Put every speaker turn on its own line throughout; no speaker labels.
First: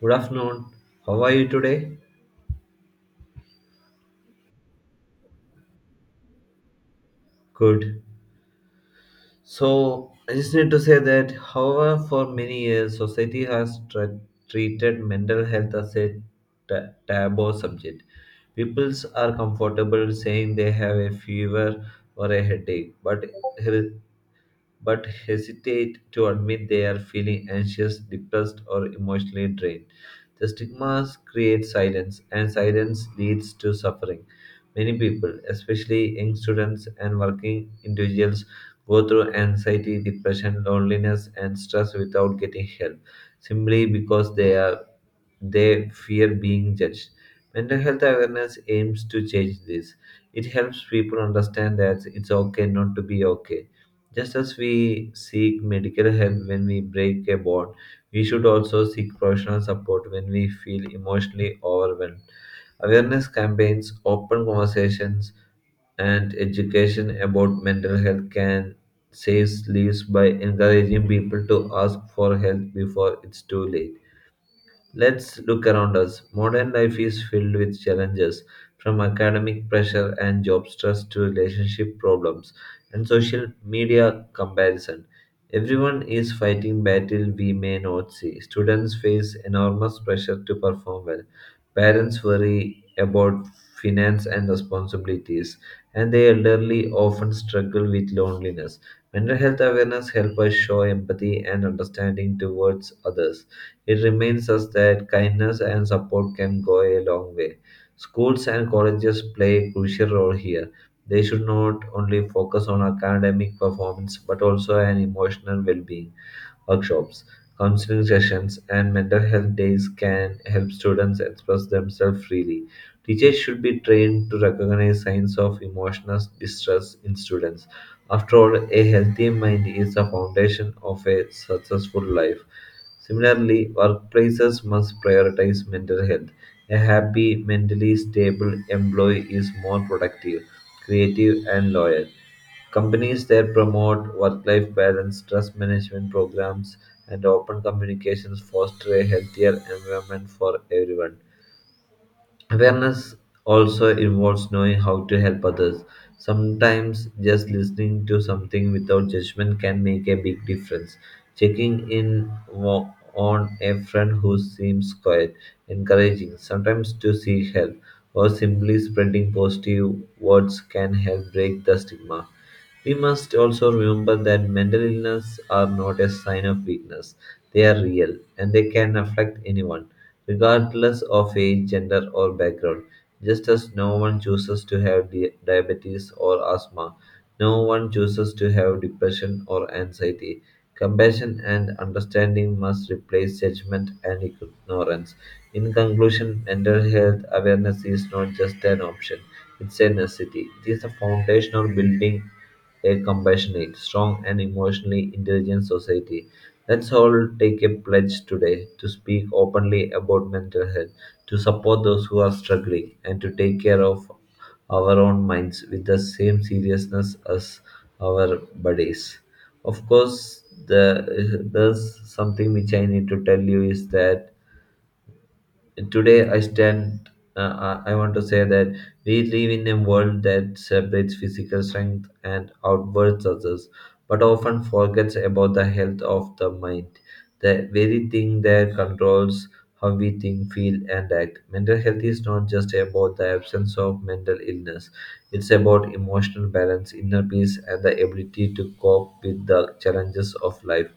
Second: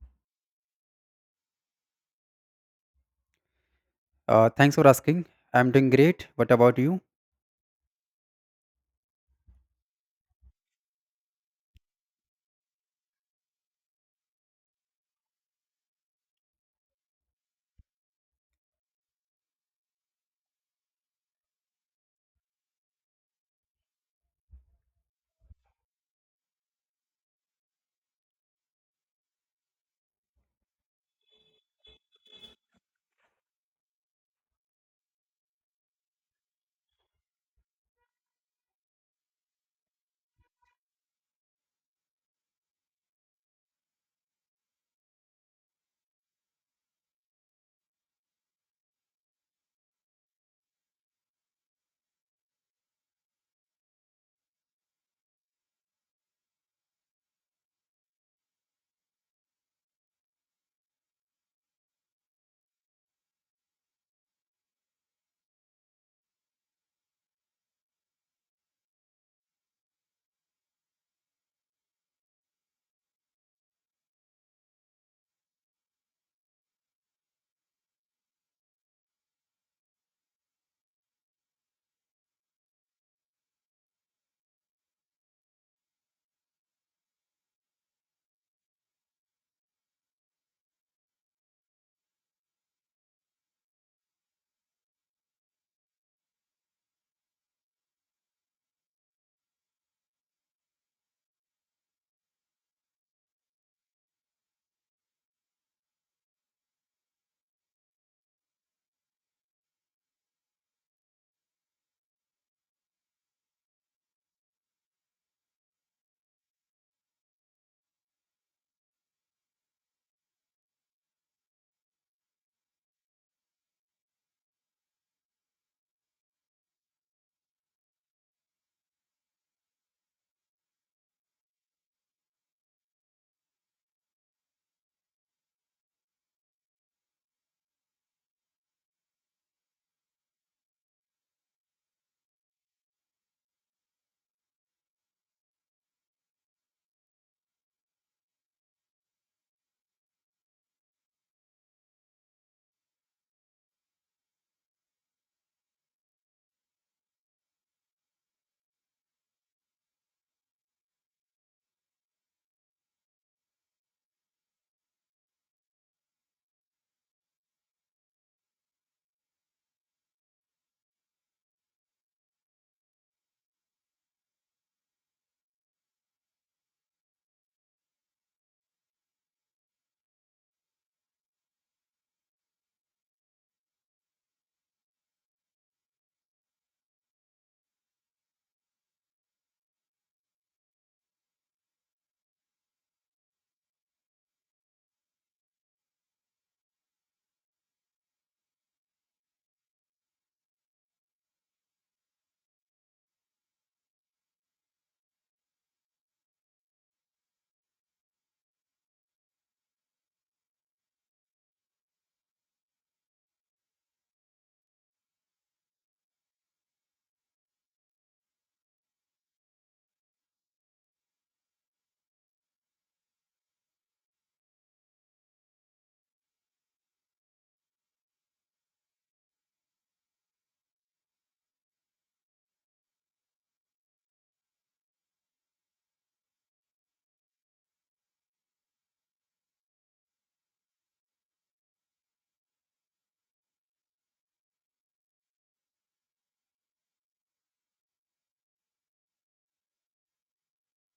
Good afternoon. How are you today?
Thanks for asking. I'm doing great. What about you?
Good. So, I just need to say that, however, for many years, society has treated mental health as a taboo subject. People are comfortable saying they have a fever or a headache, but he- but hesitate to admit they are feeling anxious, depressed, or emotionally drained. The stigmas create silence, and silence leads to suffering. Many people, especially young students and working individuals, go through anxiety, depression, loneliness, and stress without getting help simply because they fear being judged. Mental health awareness aims to change this. It helps people understand that it's okay not to be okay. Just as we seek medical help when we break a bone, we should also seek professional support when we feel emotionally overwhelmed. Awareness campaigns, open conversations, and education about mental health can save lives by encouraging people to ask for help before it's too late. Let's look around us. Modern life is filled with challenges, from academic pressure and job stress to relationship problems and social media comparison. Everyone is fighting battle we may not see. Students face enormous pressure to perform well. Parents worry about finance and responsibilities, and the elderly often struggle with loneliness. Mental health awareness helps us show empathy and understanding towards others. It reminds us that kindness and support can go a long way. Schools and colleges play a crucial role here. They should not only focus on academic performance but also on emotional well being. Workshops, counseling sessions, and mental health days can help students express themselves freely. Teachers should be trained to recognize signs of emotional distress in students. After all, a healthy mind is the foundation of a successful life. Similarly, workplaces must prioritize mental health. A happy, mentally stable employee is more productive, creative, and loyal. Companies that promote work life balance, stress management programs, and open communications foster a healthier environment for everyone. Awareness also involves knowing how to help others. Sometimes just listening to something without judgment can make a big difference. Checking in on a friend who seems quiet, encouraging, sometimes to seek help, or simply spreading positive words can help break the stigma. We must also remember that mental illness are not a sign of weakness. They are real and they can affect anyone regardless of age, gender, or background. Just as no one chooses to have diabetes or asthma, no one chooses to have depression or anxiety. Compassion and understanding must replace judgment and ignorance. In conclusion, mental health awareness is not just an option, it's a necessity. It is the foundation of building a compassionate, strong, and emotionally intelligent society. Let's all take a pledge today to speak openly about mental health, to support those who are struggling, and to take care of our own minds with the same seriousness as our bodies. Of course, there's something which I need to tell you is that today I stand. I want to say that we live in a world that celebrates physical strength and outward success, but often forgets about the health of the mind, the very thing that controls how we think, feel, and act. Mental health is not just about the absence of mental illness; it's about emotional balance, inner peace, and the ability to cope with the challenges of life.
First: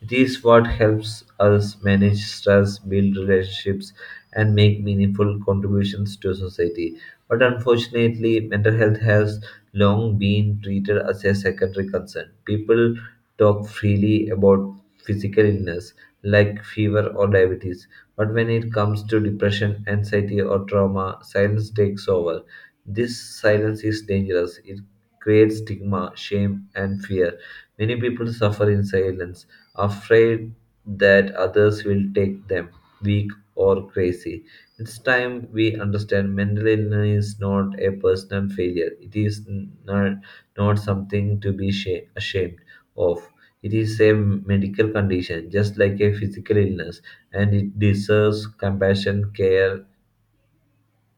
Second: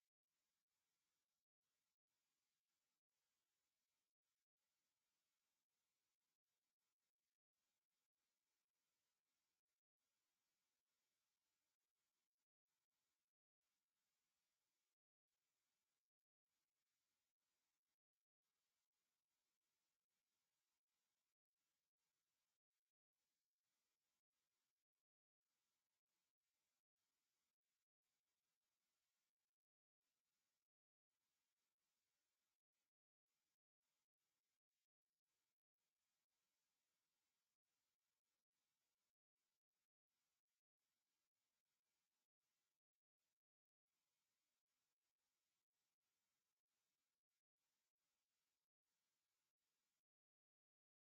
It is what helps us manage stress, build relationships, and make meaningful contributions to society. But unfortunately, mental health has long been treated as a secondary concern. People talk freely about physical illness like fever or diabetes, but when it comes to depression, anxiety, or trauma, silence takes over. This silence is dangerous. It creates stigma, shame, and fear. Many people suffer in silence, afraid that others will take them weak or crazy. It's time we understand mental illness is not a personal failure. It is not, not something to be ashamed of. It is a medical condition, just like a physical illness, and it deserves compassion, care,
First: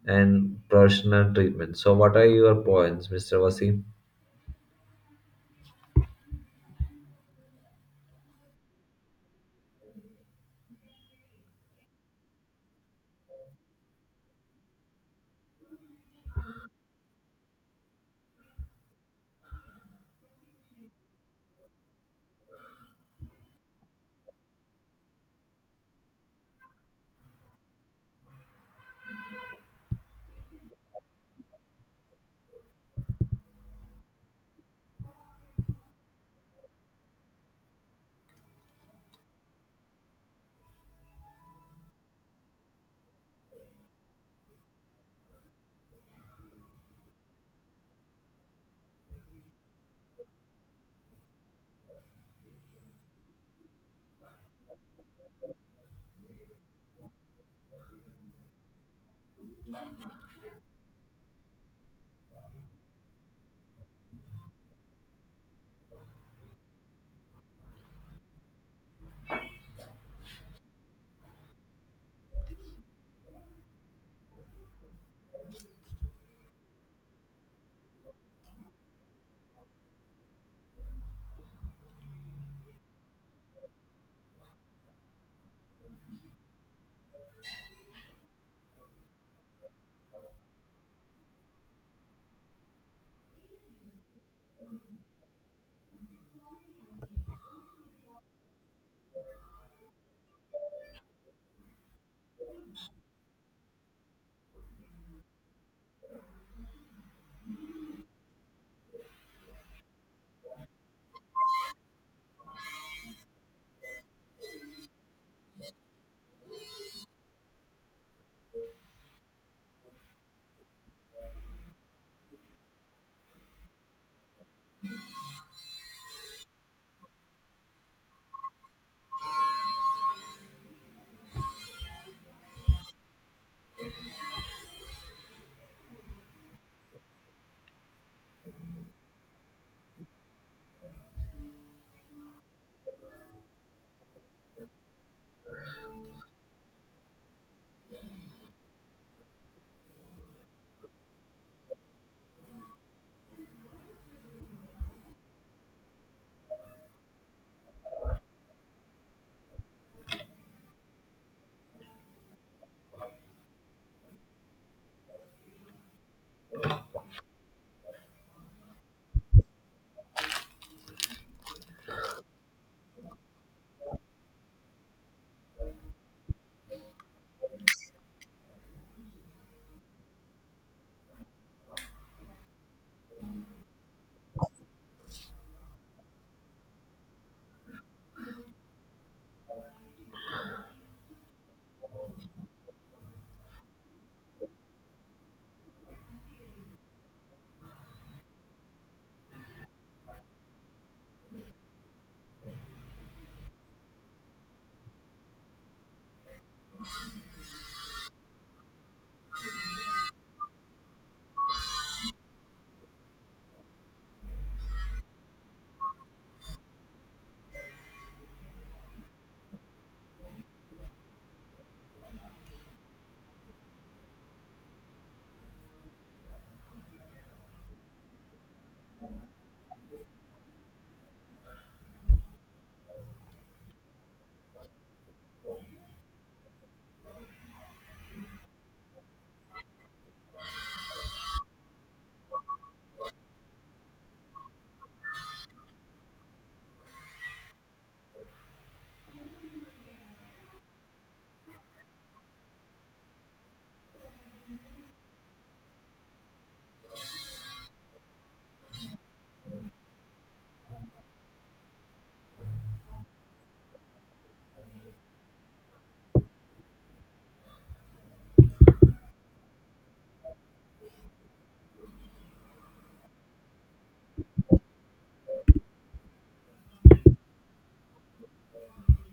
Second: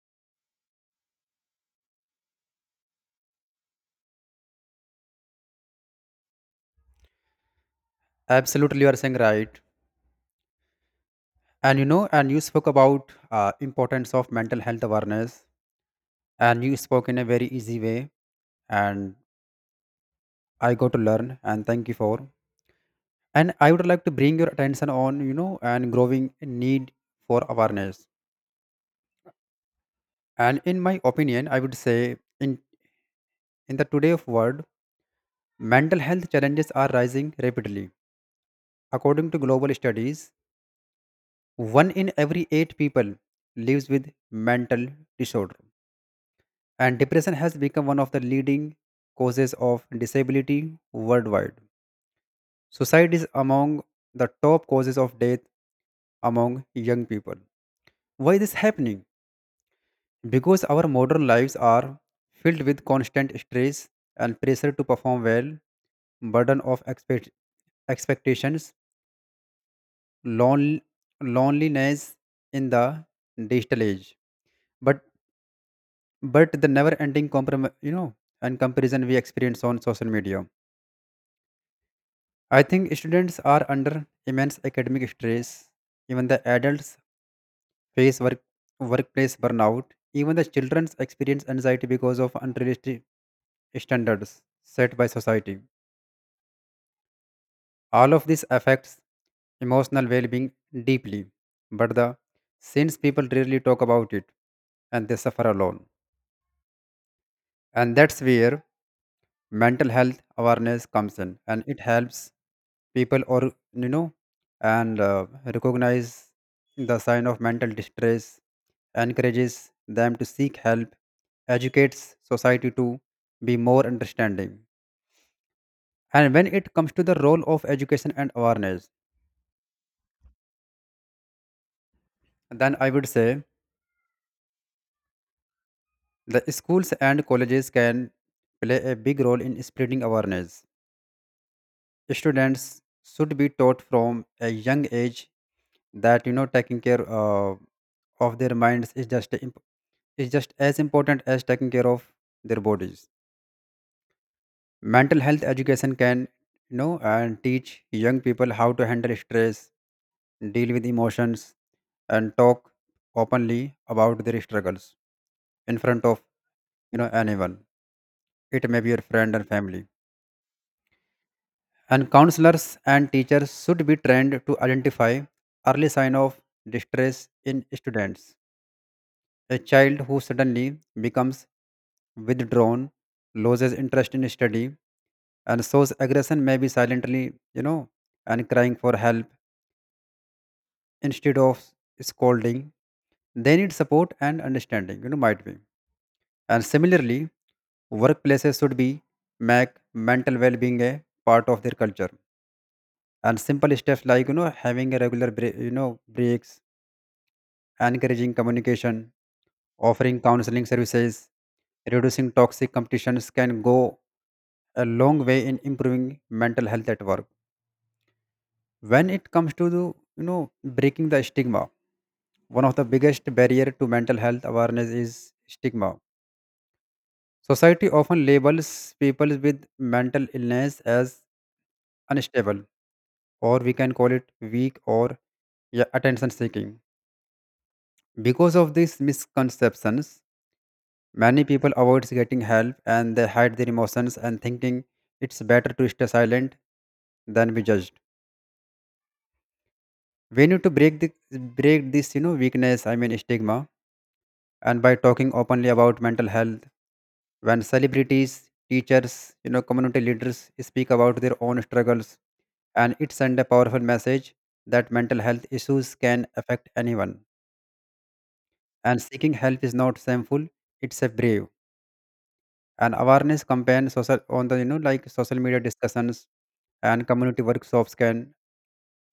and professional treatment. So, what are your points, Mr. Wasim?
Absolutely, you are saying right. And you know, and you spoke about importance of mental health awareness, and you spoke in a very easy way, and I got to learn. And thank you for. And I would like to bring your attention on you know and growing need for awareness. And in my opinion, I would say in the today of world, mental health challenges are rising rapidly. According to global studies, one in every 8 people lives with mental disorder, and depression has become one of the leading causes of disability worldwide. Suicide is among the top causes of death among young people. Why is this happening? Because our modern lives are filled with constant stress and pressure to perform well, burden of expectations, lon- loneliness in the digital age. But but the never ending you know and comparison we experience on social media. I think students are under immense academic stress, even the adults face workplace burnout, even the children experience anxiety because of unrealistic standards set by society. All of this affects emotional well-being deeply, but the since people rarely talk about it, and they suffer alone. And that's where mental health awareness comes in, and it helps people or you know and recognize the sign of mental distress, encourages them to seek help, educates society to be more understanding. And when it comes to the role of education and awareness, then I would say the schools and colleges can play a big role in spreading awareness. Students should be taught from a young age that you know taking care of their minds is is just as important as taking care of their bodies. Mental health education can you know and teach young people how to handle stress, deal with emotions, and talk openly about their struggles in front of you know anyone. It may be your friend and family. And counselors and teachers should be trained to identify early sign of distress in students. A child who suddenly becomes withdrawn, loses interest in study, and shows aggression may be silently, you know, and crying for help instead of scolding. They need support and understanding, you know, might be. And similarly, workplaces should be make mental well-being a part of their culture. And simple steps like you know having a regular break, you know breaks, encouraging communication, offering counseling services, reducing toxic competitions can go a long way in improving mental health at work. When it comes to the, you know breaking the stigma, one of the biggest barrier to mental health awareness is stigma. Society often labels people with mental illness as unstable, or we can call it weak or yeah, attention seeking. Because of these misconceptions, many people avoid getting help and they hide their emotions and thinking it's better to stay silent than be judged. We need to break this, you know, weakness, I mean stigma, and by talking openly about mental health. When celebrities, teachers, you know, community leaders speak about their own struggles, and it send a powerful message that mental health issues can affect anyone. And seeking help is not shameful, it's a brave. And awareness campaign social on the you know like social media discussions and community workshops can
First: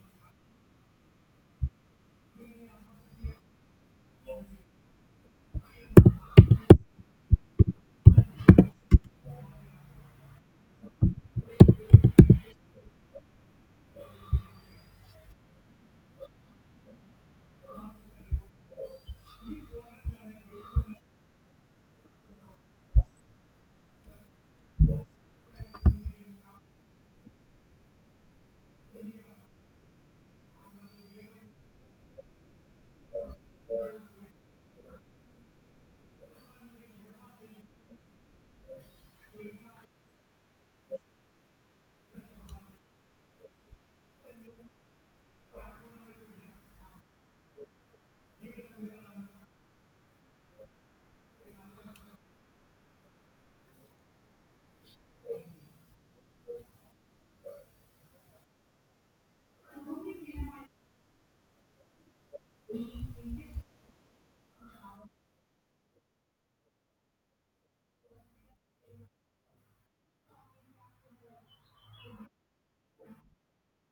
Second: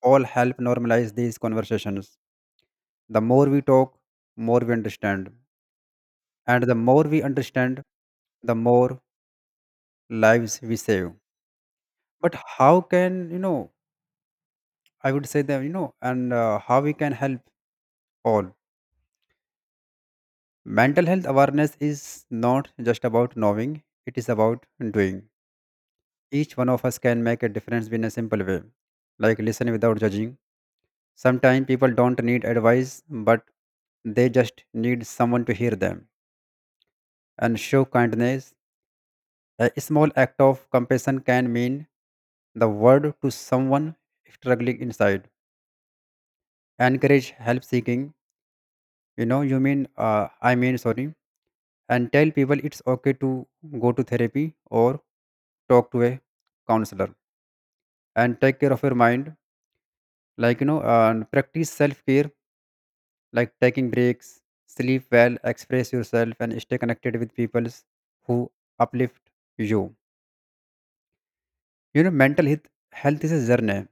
all help normalize these conversations. The more we talk, more we understand, and the more we understand, the more lives we save. But how can you know I would say that you know and how we can help all. Mental health awareness is not just about knowing, it is about doing. Each one of us can make a difference in a simple way, like listen without judging. Sometimes people don't need advice, but they just need someone to hear them and show kindness. A small act of compassion can mean the world to someone struggling inside. Encourage help seeking. You know, you mean, I mean, sorry, and tell people it's okay to go to therapy or talk to a counselor and take care of your mind. Like, you know, and practice self care like taking breaks, sleep well, express yourself, and stay connected with people who uplift you. You know, health is a journey,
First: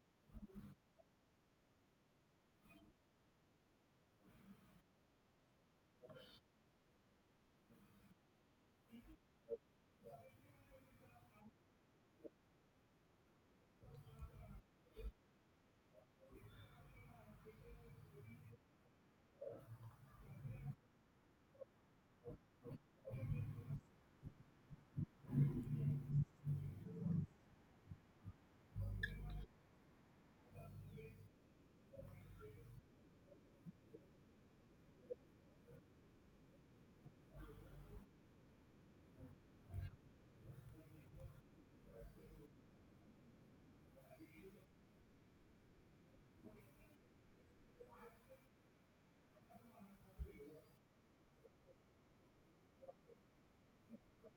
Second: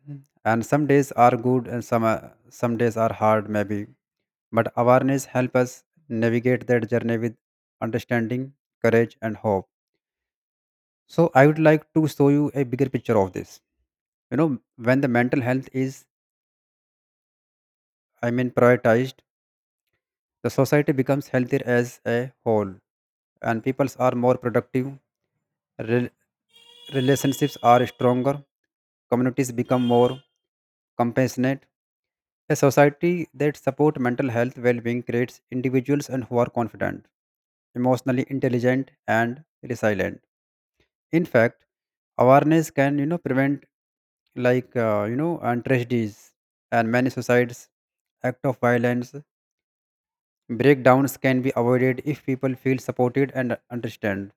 and some days are good and some days are hard, maybe. But awareness helps us navigate that journey with understanding, courage, and hope. So, I would like to show you a bigger picture of this. You know, when the mental health is, I mean, prioritized, the society becomes healthier as a whole, and people are more productive. Rel- Relationships are stronger, communities become more compassionate. A society that supports mental health well-being creates individuals and who are confident, emotionally intelligent, and resilient. In fact, awareness can you know prevent like you know and tragedies, and many suicides, act of violence, breakdowns can be avoided if people feel supported and understand.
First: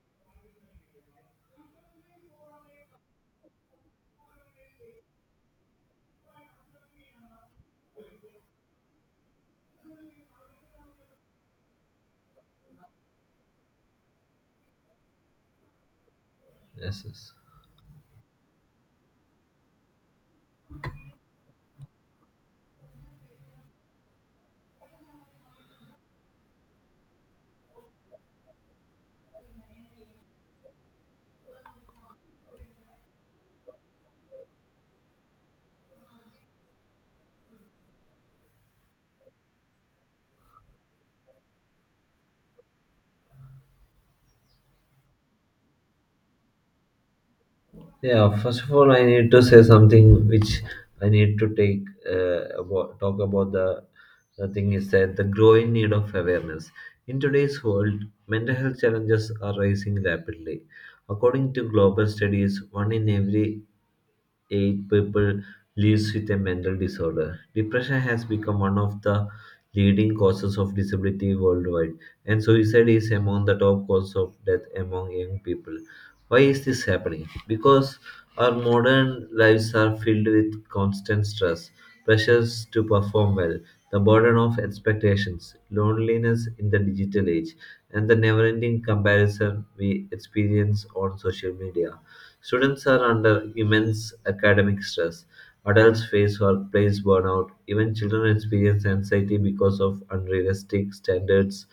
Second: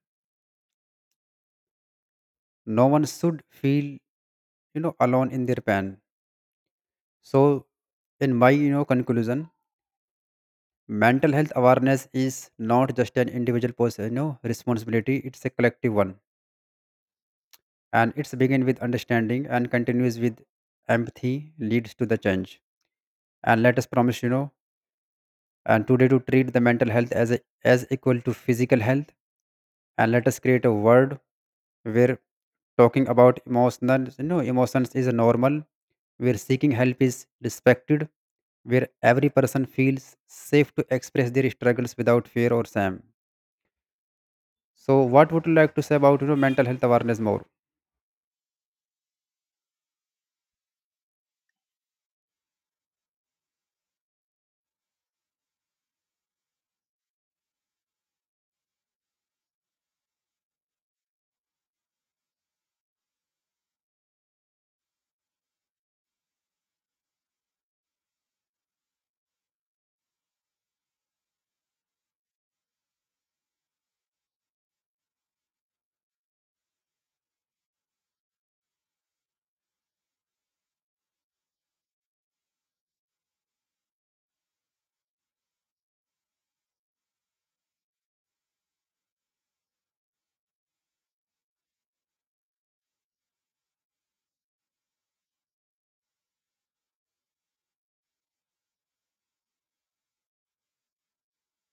No one should feel you know alone in their pain. So, in my you know conclusion, mental health awareness is not just an individual person, you know, responsibility. It's a collective one,
Yes. Yes.
and it's begin with understanding and continues with empathy leads to the change. And let us promise, you know, and today to treat the mental health as as equal to physical health, and let us create a world where talking about emotions you know emotions is normal, where seeking help is respected, where every person feels safe to express their struggles without fear or shame. So what would you like to say about you know mental health awareness more?
Yeah, first of all, I need to say something which I need to take talk about the thing is that the growing need of awareness. In today's world, mental health challenges are rising rapidly. According to global studies, one in every 8 people lives with a mental disorder. Depression has become one of the leading causes of disability worldwide, and suicide is among the top cause of death among young people. Why is this happening? Because our modern lives are filled with constant stress, pressures to perform well, the burden of expectations, loneliness in the digital age, and the never ending comparison we experience on social media. Students are under immense academic stress. Adults face workplace burnout. Even children experience anxiety because of unrealistic standards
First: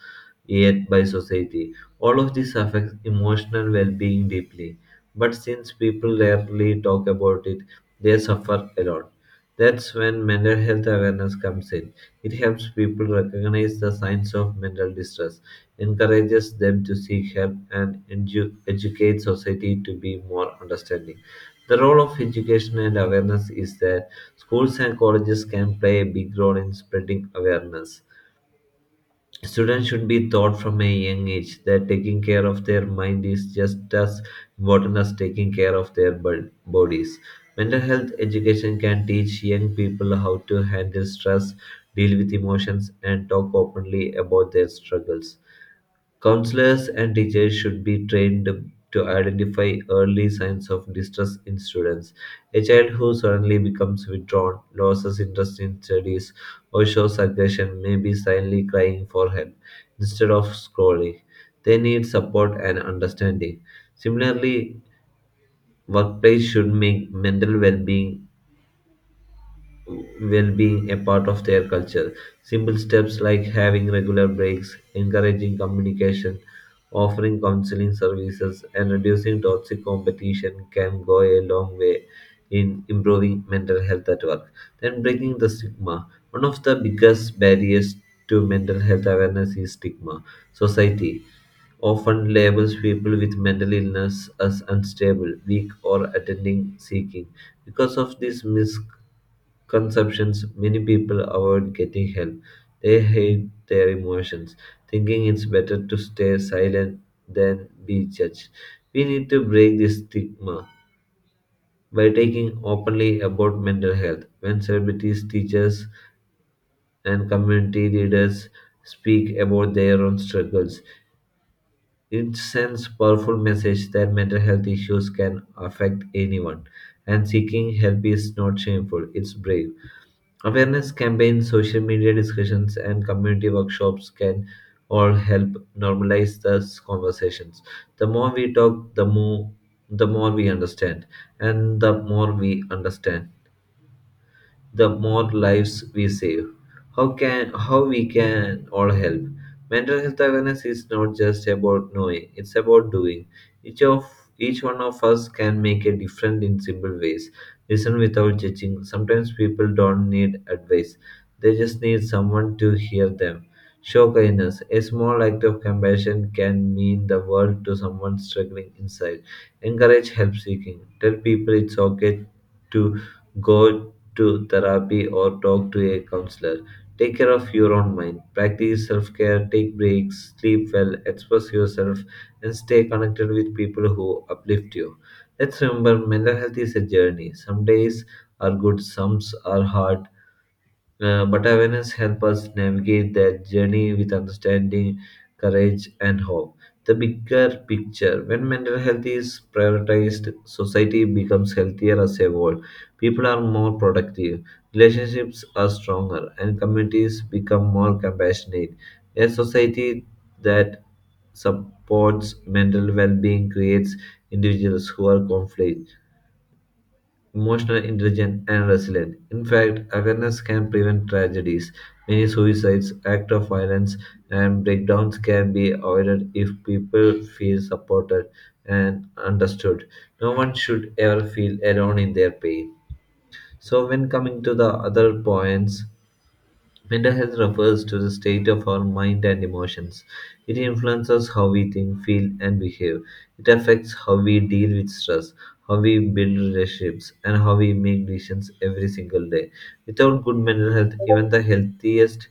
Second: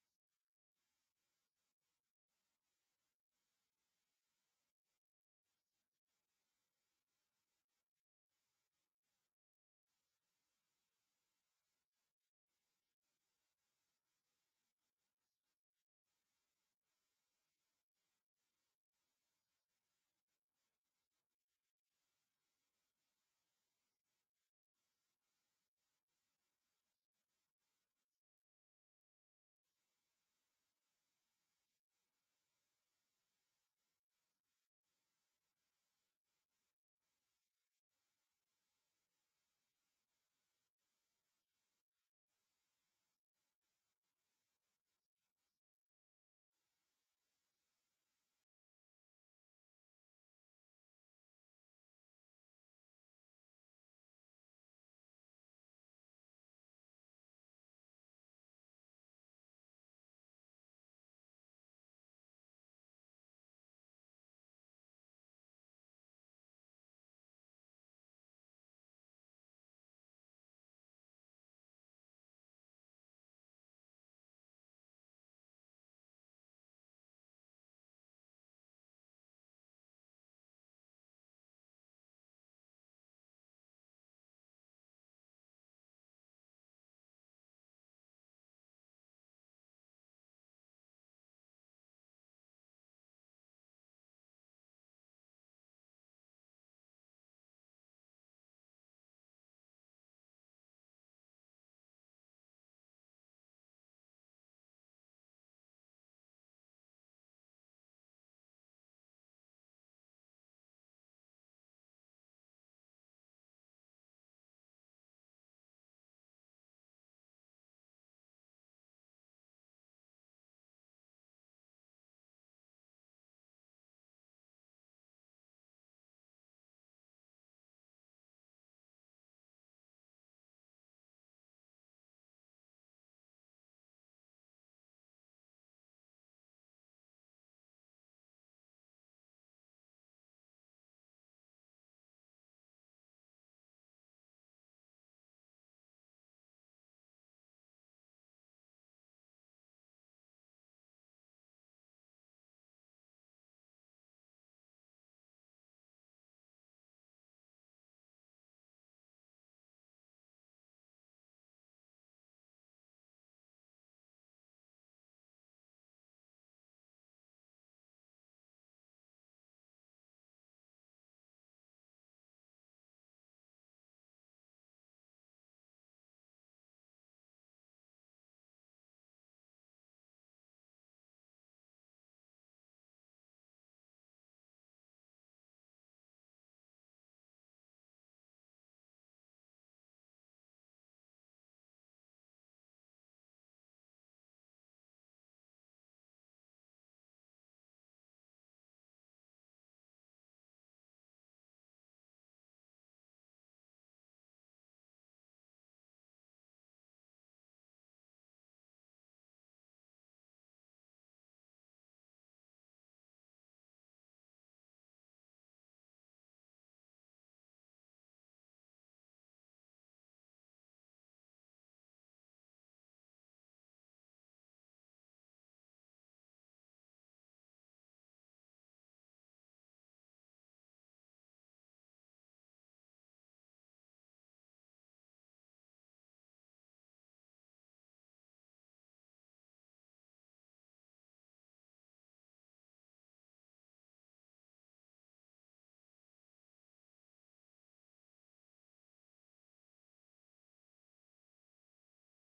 yet by society. All of this affects emotional well being deeply. But since people rarely talk about it, they suffer a lot. That's when mental health awareness comes in. It helps people recognize the signs of mental distress encourages them to seek help, and educates society to be more understanding. The role of education and awareness is that schools and colleges can play a big role in spreading awareness. Students should be taught from a young age that taking care of their mind is just as important as taking care of their bodies. Mental health education can teach young people how to handle stress, deal with emotions, and talk openly about their struggles. Counselors and teachers should be trained to identify early signs of distress in students. A child who suddenly becomes withdrawn, loses interest in studies, or shows aggression may be silently crying for help instead of scolding. They need support and understanding. Similarly, workplace should make mental well-being a part of their culture. Simple steps like having regular breaks, encouraging communication, offering counseling services and reducing toxic competition can go a long way in improving mental health at work. Then, breaking the stigma. One of the biggest barriers to mental health awareness is stigma. Society often labels people with mental illness as unstable, weak, or attending seeking. Because of this conceptions, many people avoid getting help. They hide their emotions, thinking it's better to stay silent than be judged. We need to break this stigma by taking openly about mental health. When celebrities, teachers, and community leaders speak about their own struggles, it sends powerful message that mental health issues can affect anyone, and seeking help is not shameful; it's brave. Awareness campaigns, social media discussions, and community workshops can all help normalize these conversations. The more we talk, the more we understand, and the more we understand, the more lives we save. How we can all help? Mental health awareness is not just about knowing, it's about doing. Each of each one of us can make a difference in simple ways. Listen without judging. Sometimes people don't need advice. They just need someone to hear them. Show kindness. A small act of compassion can mean the world to someone struggling inside. Encourage help seeking. Tell people it's okay to go to therapy or talk to a counselor. Take care of your own mind. Practice self care, take breaks, sleep well, express yourself, and stay connected with people who uplift you. Let's remember mental health is a journey. Some days are good, some are hard, but awareness helps us navigate that journey with understanding, courage, and hope. The bigger picture when mental health is prioritized, society becomes healthier as a whole. People are more productive, relationships are stronger, and communities become more compassionate. A society that supports mental well being creates individuals who are conflict emotional intelligent, and resilient. In fact, awareness can prevent tragedies. Many suicides, acts of violence, and breakdowns can be avoided if people feel supported and understood. No one should ever feel alone in their pain. So, when coming to the other points, mental health refers to the state of our mind and emotions. It influences how we think, feel, and behave. It affects how we deal with stress, how we build relationships, and how we make decisions every single day. Without good mental health, even the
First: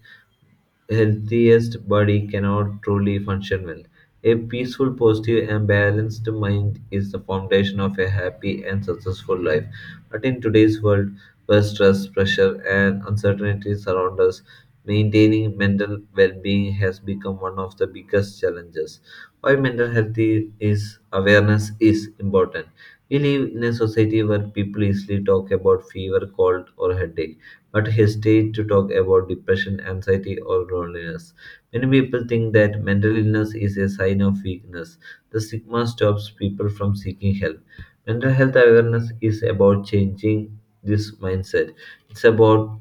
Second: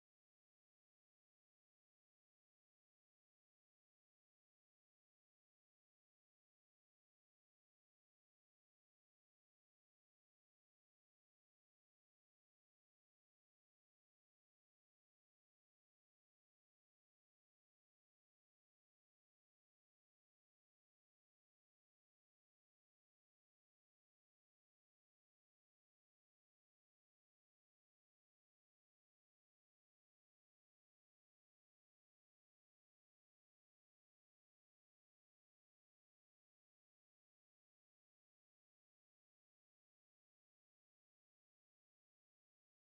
healthiest body cannot truly function well. A peaceful, positive, and balanced mind is the foundation of a happy and successful life. But in today's world, where stress, pressure, and uncertainty surround us, maintaining mental well being has become one of the biggest challenges. Why mental health I- is awareness is important. We live in a society where people easily talk about fever, cold, or headache but hesitate to talk about depression, anxiety, or loneliness. Many people think that mental illness is a sign of weakness. The stigma stops people from seeking help. Mental health awareness is about changing this mindset. It's about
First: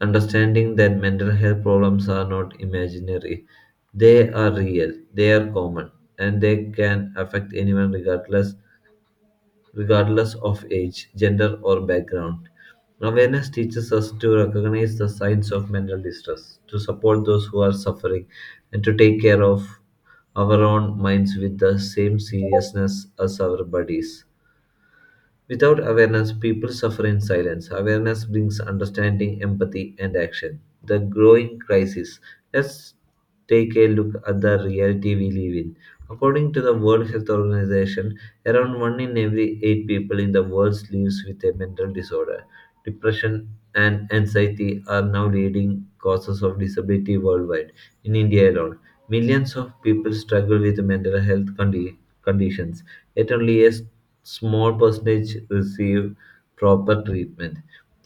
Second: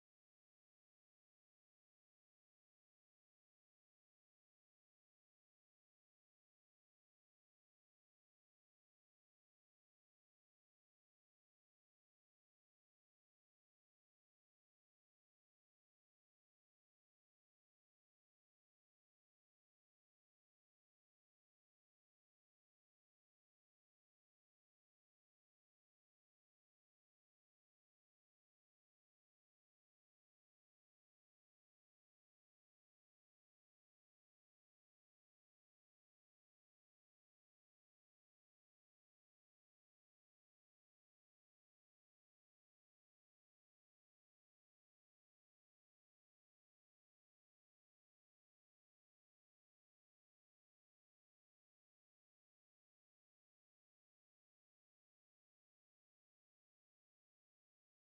understanding that mental health problems are not imaginary. They are real, they are common, and they can affect anyone regardless of age, gender, or background. Awareness teaches us to recognize the signs of mental distress, to support those who are suffering, and to take care of our own minds with the same seriousness as our bodies. Without awareness, people suffer in silence. Awareness brings understanding, empathy, and action. The growing crisis. Let's take a look at the reality we live in. According to the World Health Organization, around 1 in every 8 people in the world lives with a mental disorder. Depression and anxiety are now leading causes of disability worldwide. In India alone, millions of people struggle with mental health conditions, yet only a small percentage receive proper treatment.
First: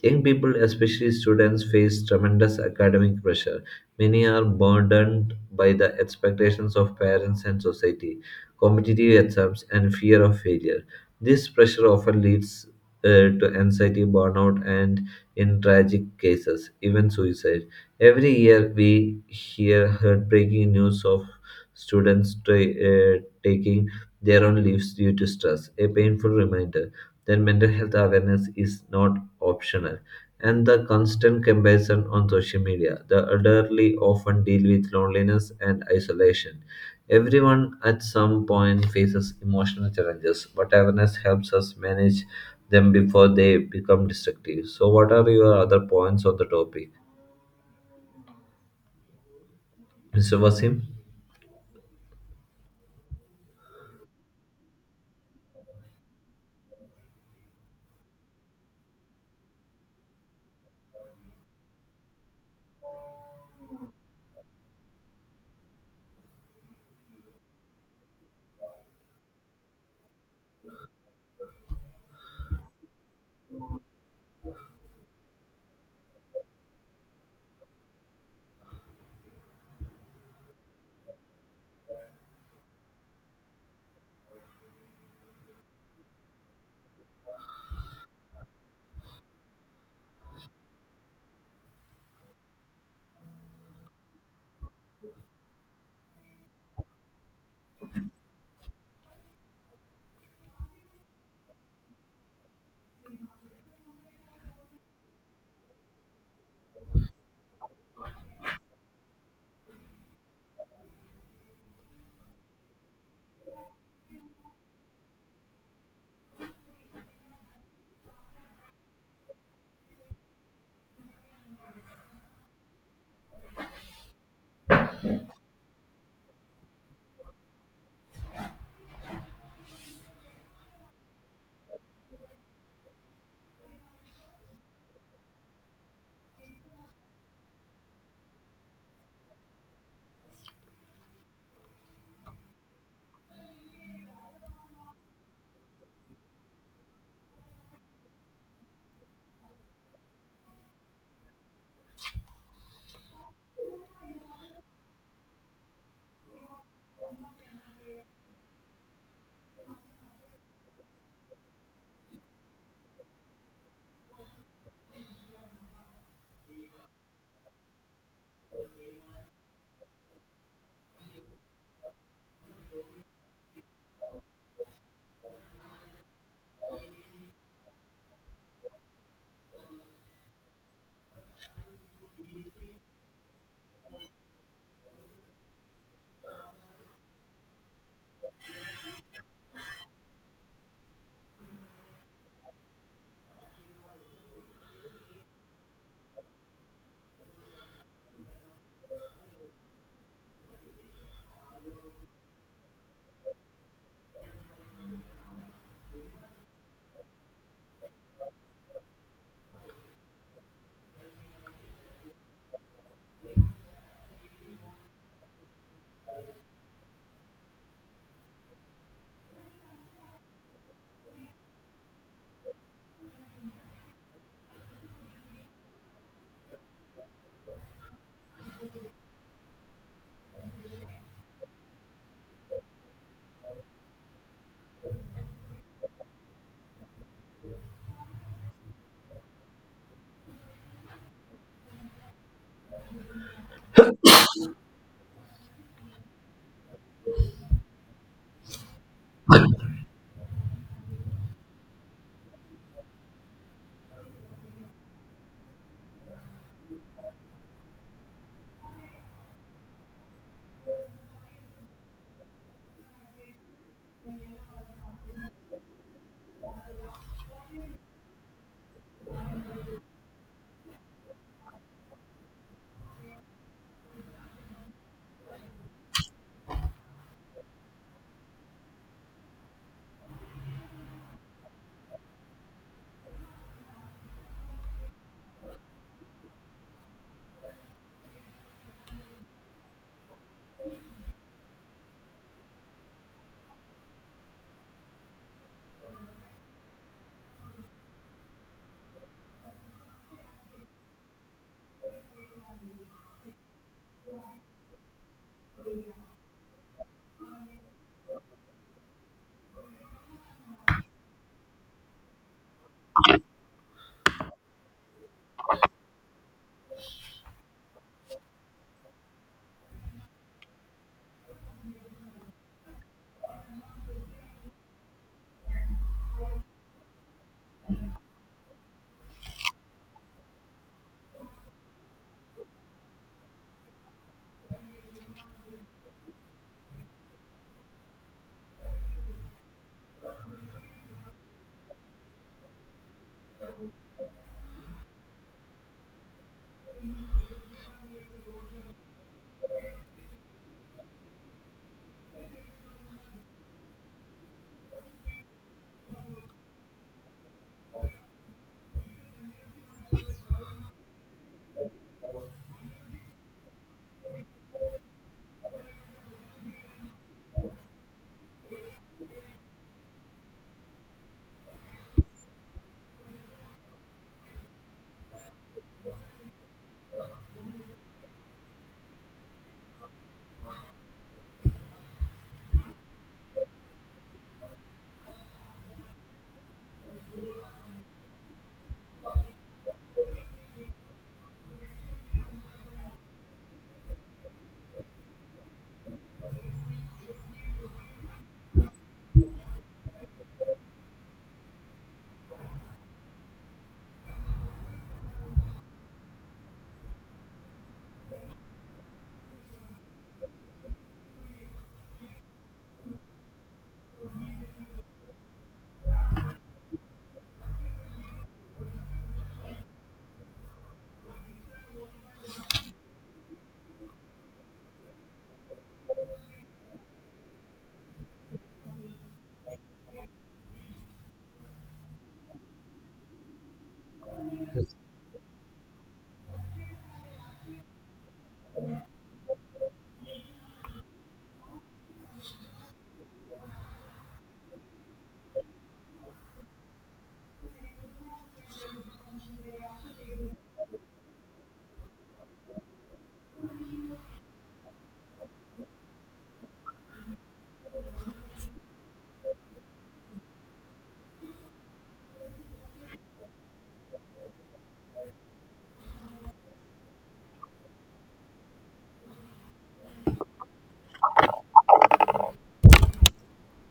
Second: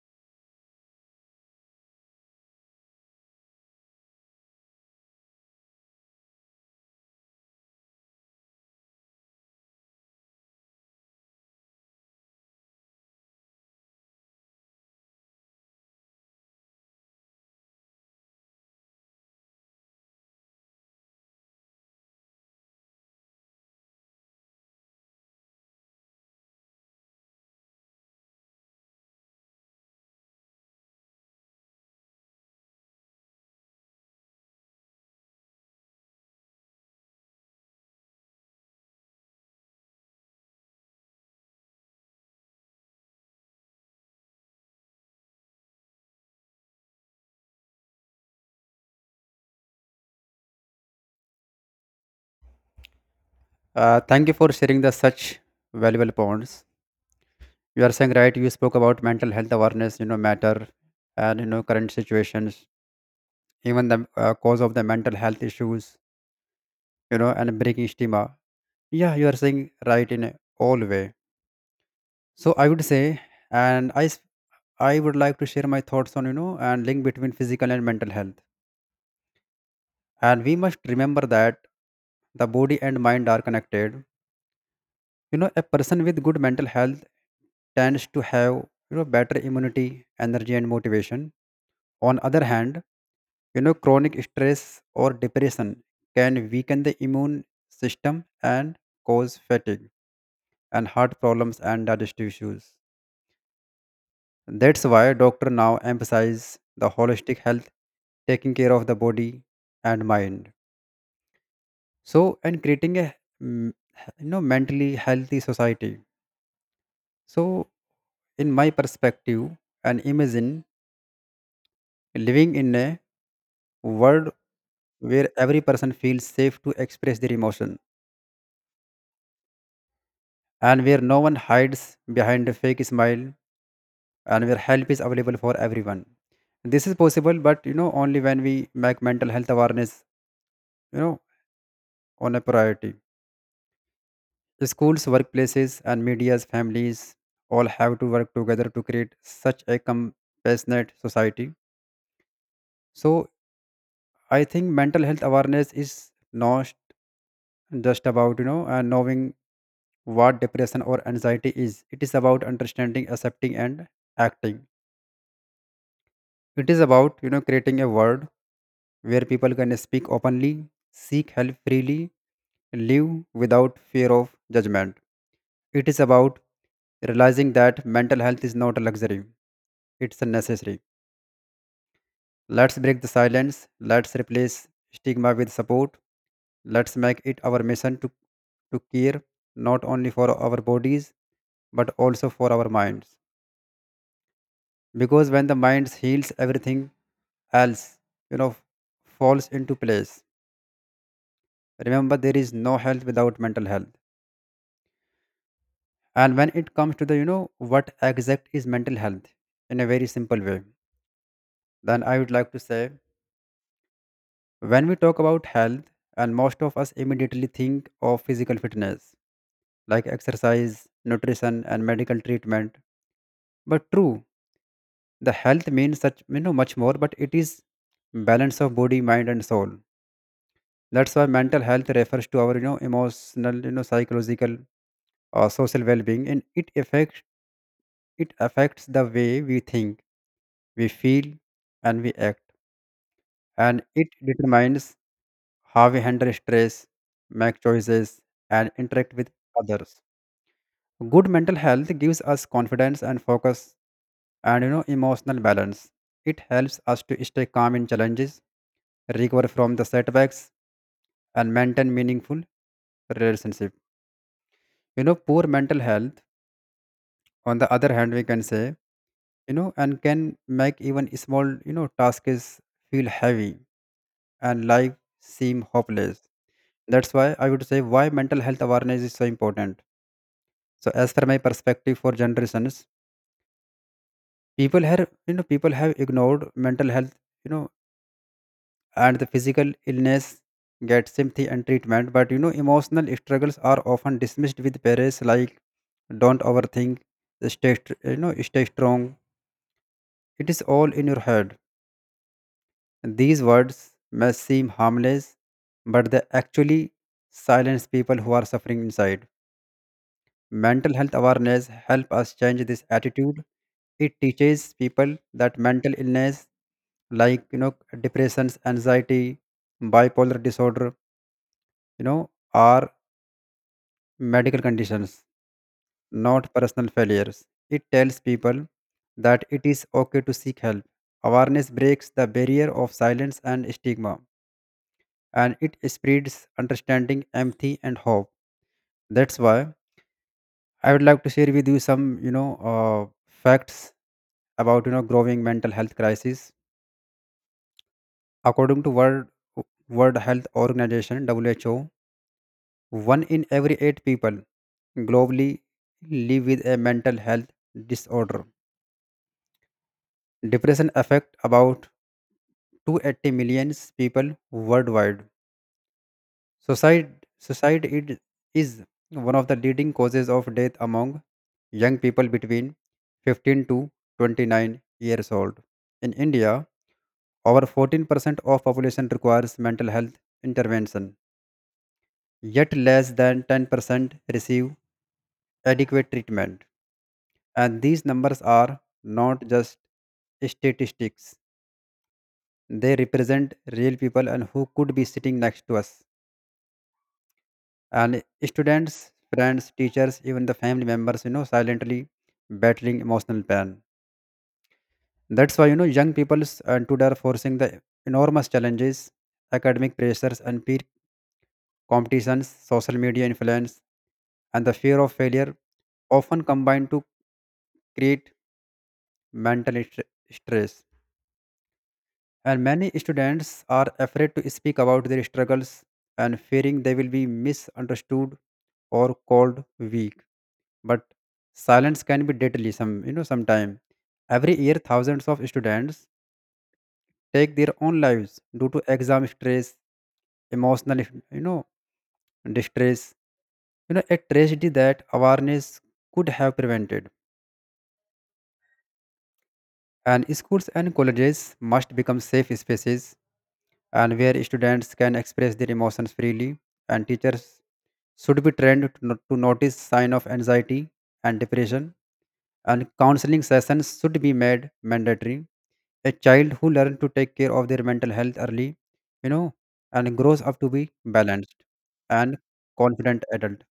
Young people, especially students, face tremendous academic pressure. Many are burdened by the expectations of parents and society, competitive exams, and fear of failure. This pressure often leads to anxiety, burnout, and in tragic cases, even suicide. Every year, we hear heartbreaking news of students taking their own lives due to stress, a painful reminder that mental health awareness is not optional. And the constant comparison on social media, the elderly often deal with loneliness and isolation. Everyone at some point faces emotional challenges, but awareness helps us manage them before they become destructive. So, what are your other points on the topic, Mr. Wasim?
Thank you for sharing the such valuable points. You are saying right. You spoke about mental health awareness, you know, matter, and you know current situations, even the cause of the mental health issues, you know, and breaking stigma. Yeah, you are saying right in a all way. So I would say, and I s- I would like to share my thoughts on you know and link between physical and mental health. And we must remember that the body and mind are connected. You know, a person with good mental health tends to have you know better immunity, energy, and motivation. On other hand, you know, chronic stress or depression can weaken the immune system and cause fatigue and heart problems and digestive issues. That's why doctor now emphasize the holistic health, taking care of the body and mind. So and creating a mm, you know mentally healthy society. So in my perspective and imagine living in a world where every person feels safe to express their emotion, and where no one hides behind a fake smile, and where help is available for everyone. This is possible but you know only when we make mental health awareness you know on a priority. Schools, workplaces, and media's families all have to work together to create such a compassionate society. So I think mental health awareness is not just about you know knowing what depression or anxiety is. It is about understanding, accepting, and acting. It is about you know creating a world where people can speak openly, seek help freely, live without fear of judgment. It is about realizing that mental health is not a luxury, it's a necessary. Let's break the silence, let's replace stigma with support, let's make it our mission to care not only for our bodies but also for our minds. Because when the mind heals, everything else, you know, falls into place. Remember there is no health without mental health. And when it comes to the you know what exact is mental health in a very simple way, then I would like to say, when we talk about health, and most of us immediately think of physical fitness, like exercise, nutrition, and medical treatment. But true the health means such you know much more, but it is balance of body, mind, and soul. That's why mental health refers to our you know emotional you know psychological or social well-being, and it affects. It affects the way we think, we feel, and we act, and it determines how we handle stress, make choices, and interact with others. Good mental health gives us confidence and focus and you know emotional balance. It helps us to stay calm in challenges, recover from the setbacks, and maintain meaningful relationship. You know, poor mental health, on the other hand, we can say, you know, and can make even small, you know, tasks feel heavy and life seem hopeless. That's why I would say why mental health awareness is so important. So as per my perspective for generations, people have you know people have ignored mental health, you know, and the physical illness get sympathy and treatment, but you know emotional struggles are often dismissed with parents like don't overthink, you know stay strong. It is all in your head. These words may seem harmless, but they actually silence people who are suffering inside. Mental health awareness help us change this attitude. It teaches people that mental illness like you know depressions, anxiety, bipolar disorder, you know, are medical conditions, not personal failures. It tells people that it is okay to seek help. Awareness breaks the barrier of silence and stigma, and it spreads understanding, empathy, and hope. That's why I would like to share with you some, you know, facts about you know growing mental health crisis. According to World Health Organization (WHO), one in every eight people globally live with a mental health disorder. Depression affects about 280 million people worldwide. Suicide, suicide it is one of the leading causes of death among young people between 15 to 29 years old. In India, over 14% of population requires mental health intervention, yet less than 10% receive adequate treatment. And these numbers are not just statistics. They represent real people and who could be sitting next to us, and students, friends, teachers, even the family members, you know, silently battling emotional pain. That's why you know young people and today are forcing the enormous challenges, academic pressures, and peer competitions, social media influence, and the fear of failure, often combine to create mental stre- stress. And many students are afraid to speak about their struggles and fearing they will be misunderstood or called weak. But silence can be deadly some you know sometime. Every year thousands of students take their own lives due to exam stress, emotional you know distress, you know, a tragedy that awareness could have prevented. And schools and colleges must become safe spaces, and where students can express their emotions freely, and teachers should be trained to, to notice sign of anxiety and depression, and counseling sessions should be made mandatory. A child who learns to take care of their mental health early, you know, and grows up to be balanced and confident adult.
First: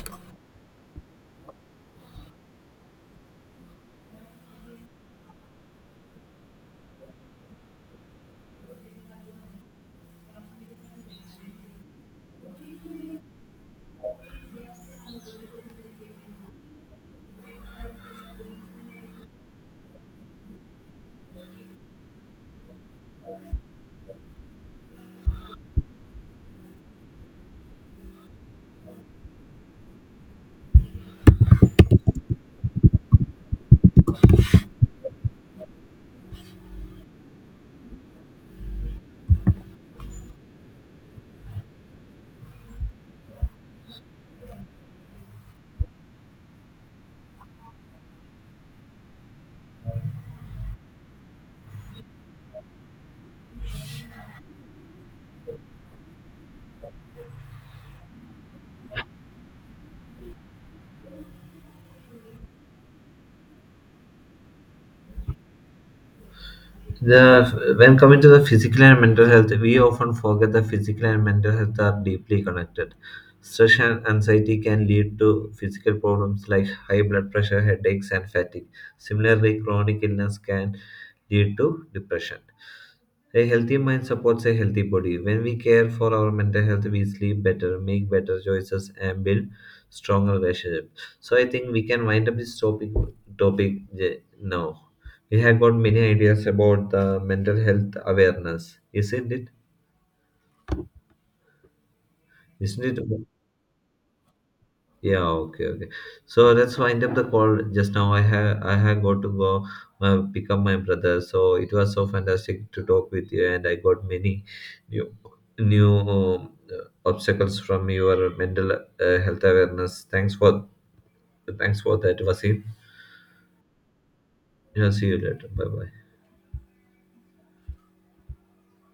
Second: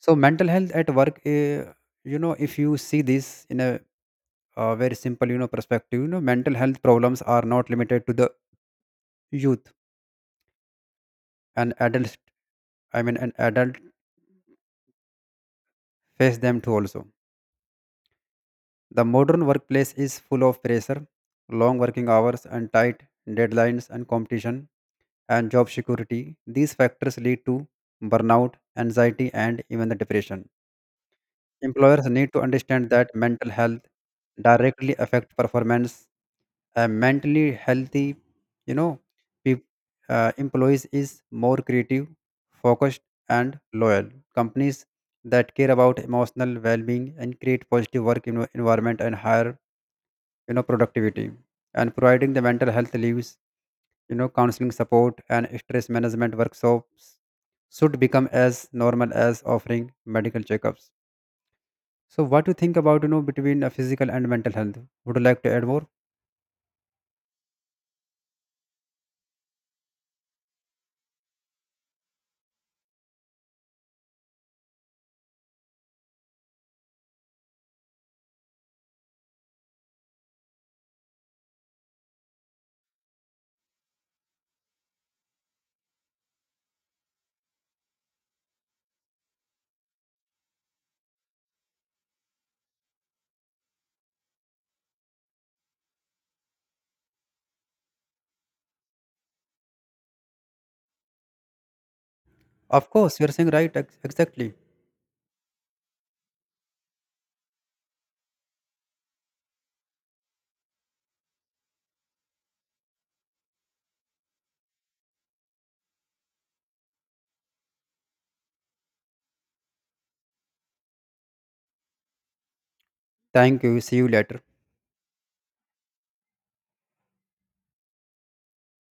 So mental health at work, you know, if you see this in a very simple, you know, perspective, you know, mental health problems are not limited to the youth and adults. I mean, an adult face them too also. The modern workplace is full of pressure, long working hours, and tight deadlines and competition and job security. These factors lead to burnout, anxiety, and even the depression. Employers need to understand that mental health directly affect performance. A mentally healthy, you know, peop- employees is more creative, focused, and loyal. Companies that care about emotional well-being and create positive work environment and hire you know productivity, and providing the mental health leaves you know counseling support and stress management workshops should become as normal as offering medical checkups. So what do you think about you know between physical and mental health? Would you like to add more?
The, when coming to the physical and mental health, we often forget that physical and mental health are deeply connected. Stress and anxiety can lead to physical problems like high blood pressure, headaches, and fatigue. Similarly, chronic illness can lead to depression. A healthy mind supports a healthy body. When we care for our mental health, we sleep better, make better choices, and build stronger relationships. So I think we can wind up this topic eh, now. We have got many ideas about the mental health awareness, isn't it?
Of
Isn't
course
it?
you're saying right, exactly.
Yeah, okay, okay. So that's wind up the call just now. I have got to go pick up my brother. So it was so fantastic to talk with you, and I got many new new um, uh, obstacles from your mental health awareness. Thanks for that, Vasim.
Thank you, see you later.
Yeah, see you later. Bye bye.